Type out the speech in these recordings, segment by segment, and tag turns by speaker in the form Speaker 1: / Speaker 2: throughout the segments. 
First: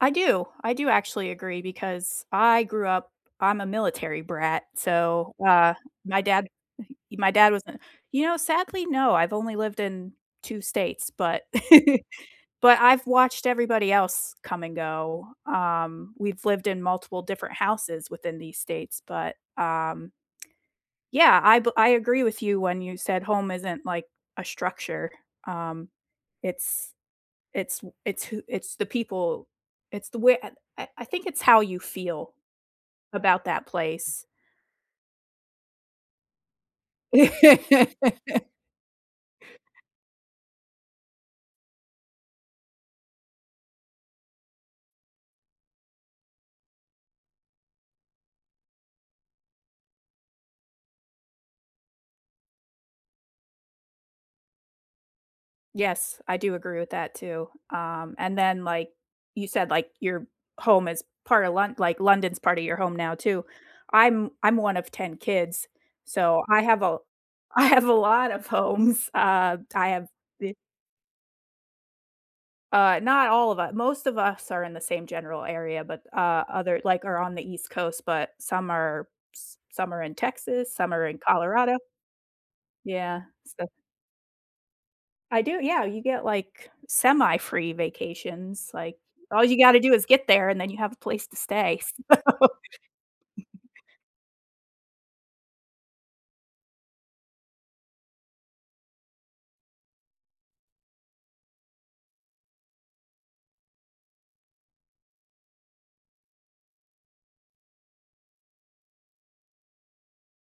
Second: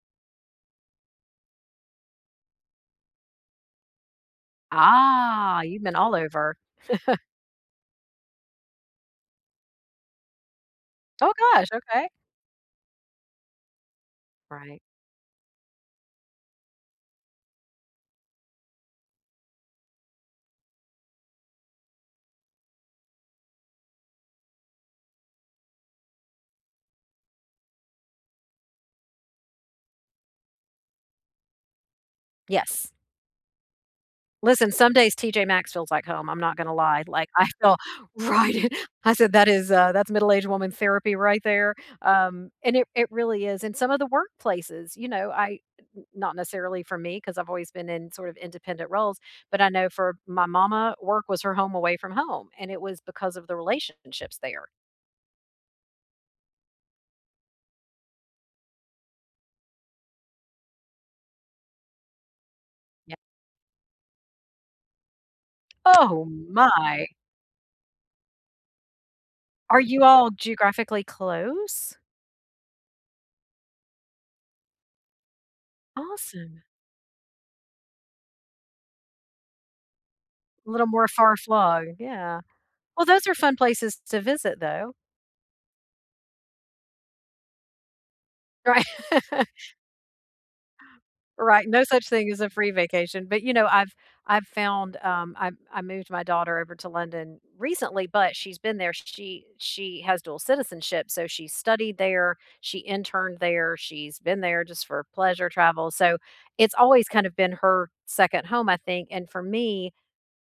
Speaker 1: I do. I do actually agree because I grew up I'm a military brat, so,
Speaker 2: Ah,
Speaker 1: uh,
Speaker 2: you've been all
Speaker 1: my dad,
Speaker 2: over.
Speaker 1: uh, he my dad was a you know, sadly, no. I've only lived in 2 states,
Speaker 2: Oh
Speaker 1: but
Speaker 2: gosh! Okay.
Speaker 1: but I've watched everybody else come and
Speaker 2: Right.
Speaker 1: go. Um, we've lived in multiple different houses within these states but, um yeah, I be I agree with you when you said home isn't, like, a structure, um, it's it's w it's who it's the people it's the way I I I think it's how you feel
Speaker 2: Yes.
Speaker 1: about that place.
Speaker 2: Listen, some days TJ Maxx feels like home, I'm not gonna lie. Like, I feel right at I said that is uh, that's middle-aged woman therapy right there, um, and it it really is, and some of the workplaces. You know, I n not necessarily for me 'cause I've always been in sort of independent roles, but I know for my mama, work was her home away from home, and it was because of the relationships there.
Speaker 1: Yes, I do agree with that too. Um, and then, like, you said, like, your home is part of Lon like, London's part of your home now
Speaker 2: Yeah
Speaker 1: too. I'm I'm one of 10 kids,
Speaker 2: Oh,
Speaker 1: so I have a
Speaker 2: my!
Speaker 1: I have a lot of homes. Uh,
Speaker 2: Are
Speaker 1: I
Speaker 2: you
Speaker 1: have
Speaker 2: all
Speaker 1: be
Speaker 2: geographically close?
Speaker 1: Uh, not all of u most of us are in the same general area but, uh,
Speaker 2: Awesome.
Speaker 1: other like, are on the East Coast, but some are s some are in
Speaker 2: A
Speaker 1: Texas,
Speaker 2: little
Speaker 1: some are
Speaker 2: more
Speaker 1: in Colorado
Speaker 2: far-flung, yeah. Well,
Speaker 1: Yeah,
Speaker 2: those are fun
Speaker 1: so
Speaker 2: places to visit, though.
Speaker 1: I do. Yeah, you get, like, semi-free vacations.
Speaker 2: Right.
Speaker 1: Like, all you gotta do is get there and then you have a place to
Speaker 2: Right,
Speaker 1: stay,
Speaker 2: no
Speaker 1: so
Speaker 2: such thing as a free vacation, but, you know, I've I've found, um, I I moved my daughter over to London recently, but she's been there, she she has dual citizenship, so she studied there, she interned there, she's been there just for pleasure travel, so it's always kind of been her second home, I think, and for me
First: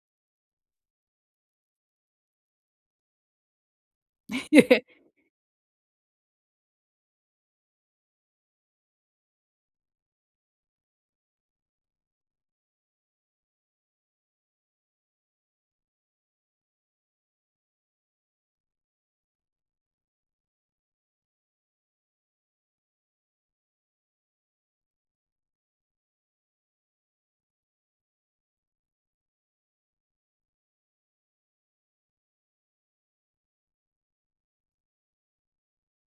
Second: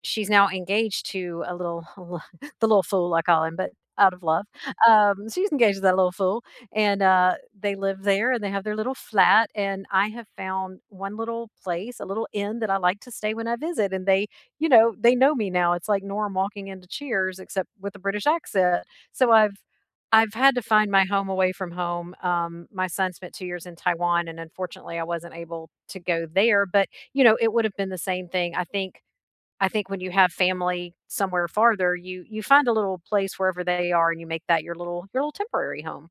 Speaker 2: she's now engaged to a little a li the little fool I call him, but out of love. Um, she's engaged to that little fool and, uh, they live there and they have their little flat, and I have found 1 little place a little inn that I like to stay when I visit, and they you know, they know me now. It's, like, Norm walking into Cheers except with a British accent. So I've I've had to find my home away from home. Um, my son spent 2 years in Taiwan and unfortunately, I wasn't able to go there, but, you know, it would’ve been the same thing, I think I think when you have family somewhere farther, you you find a little place wherever they are and you make that your little your little temporary home.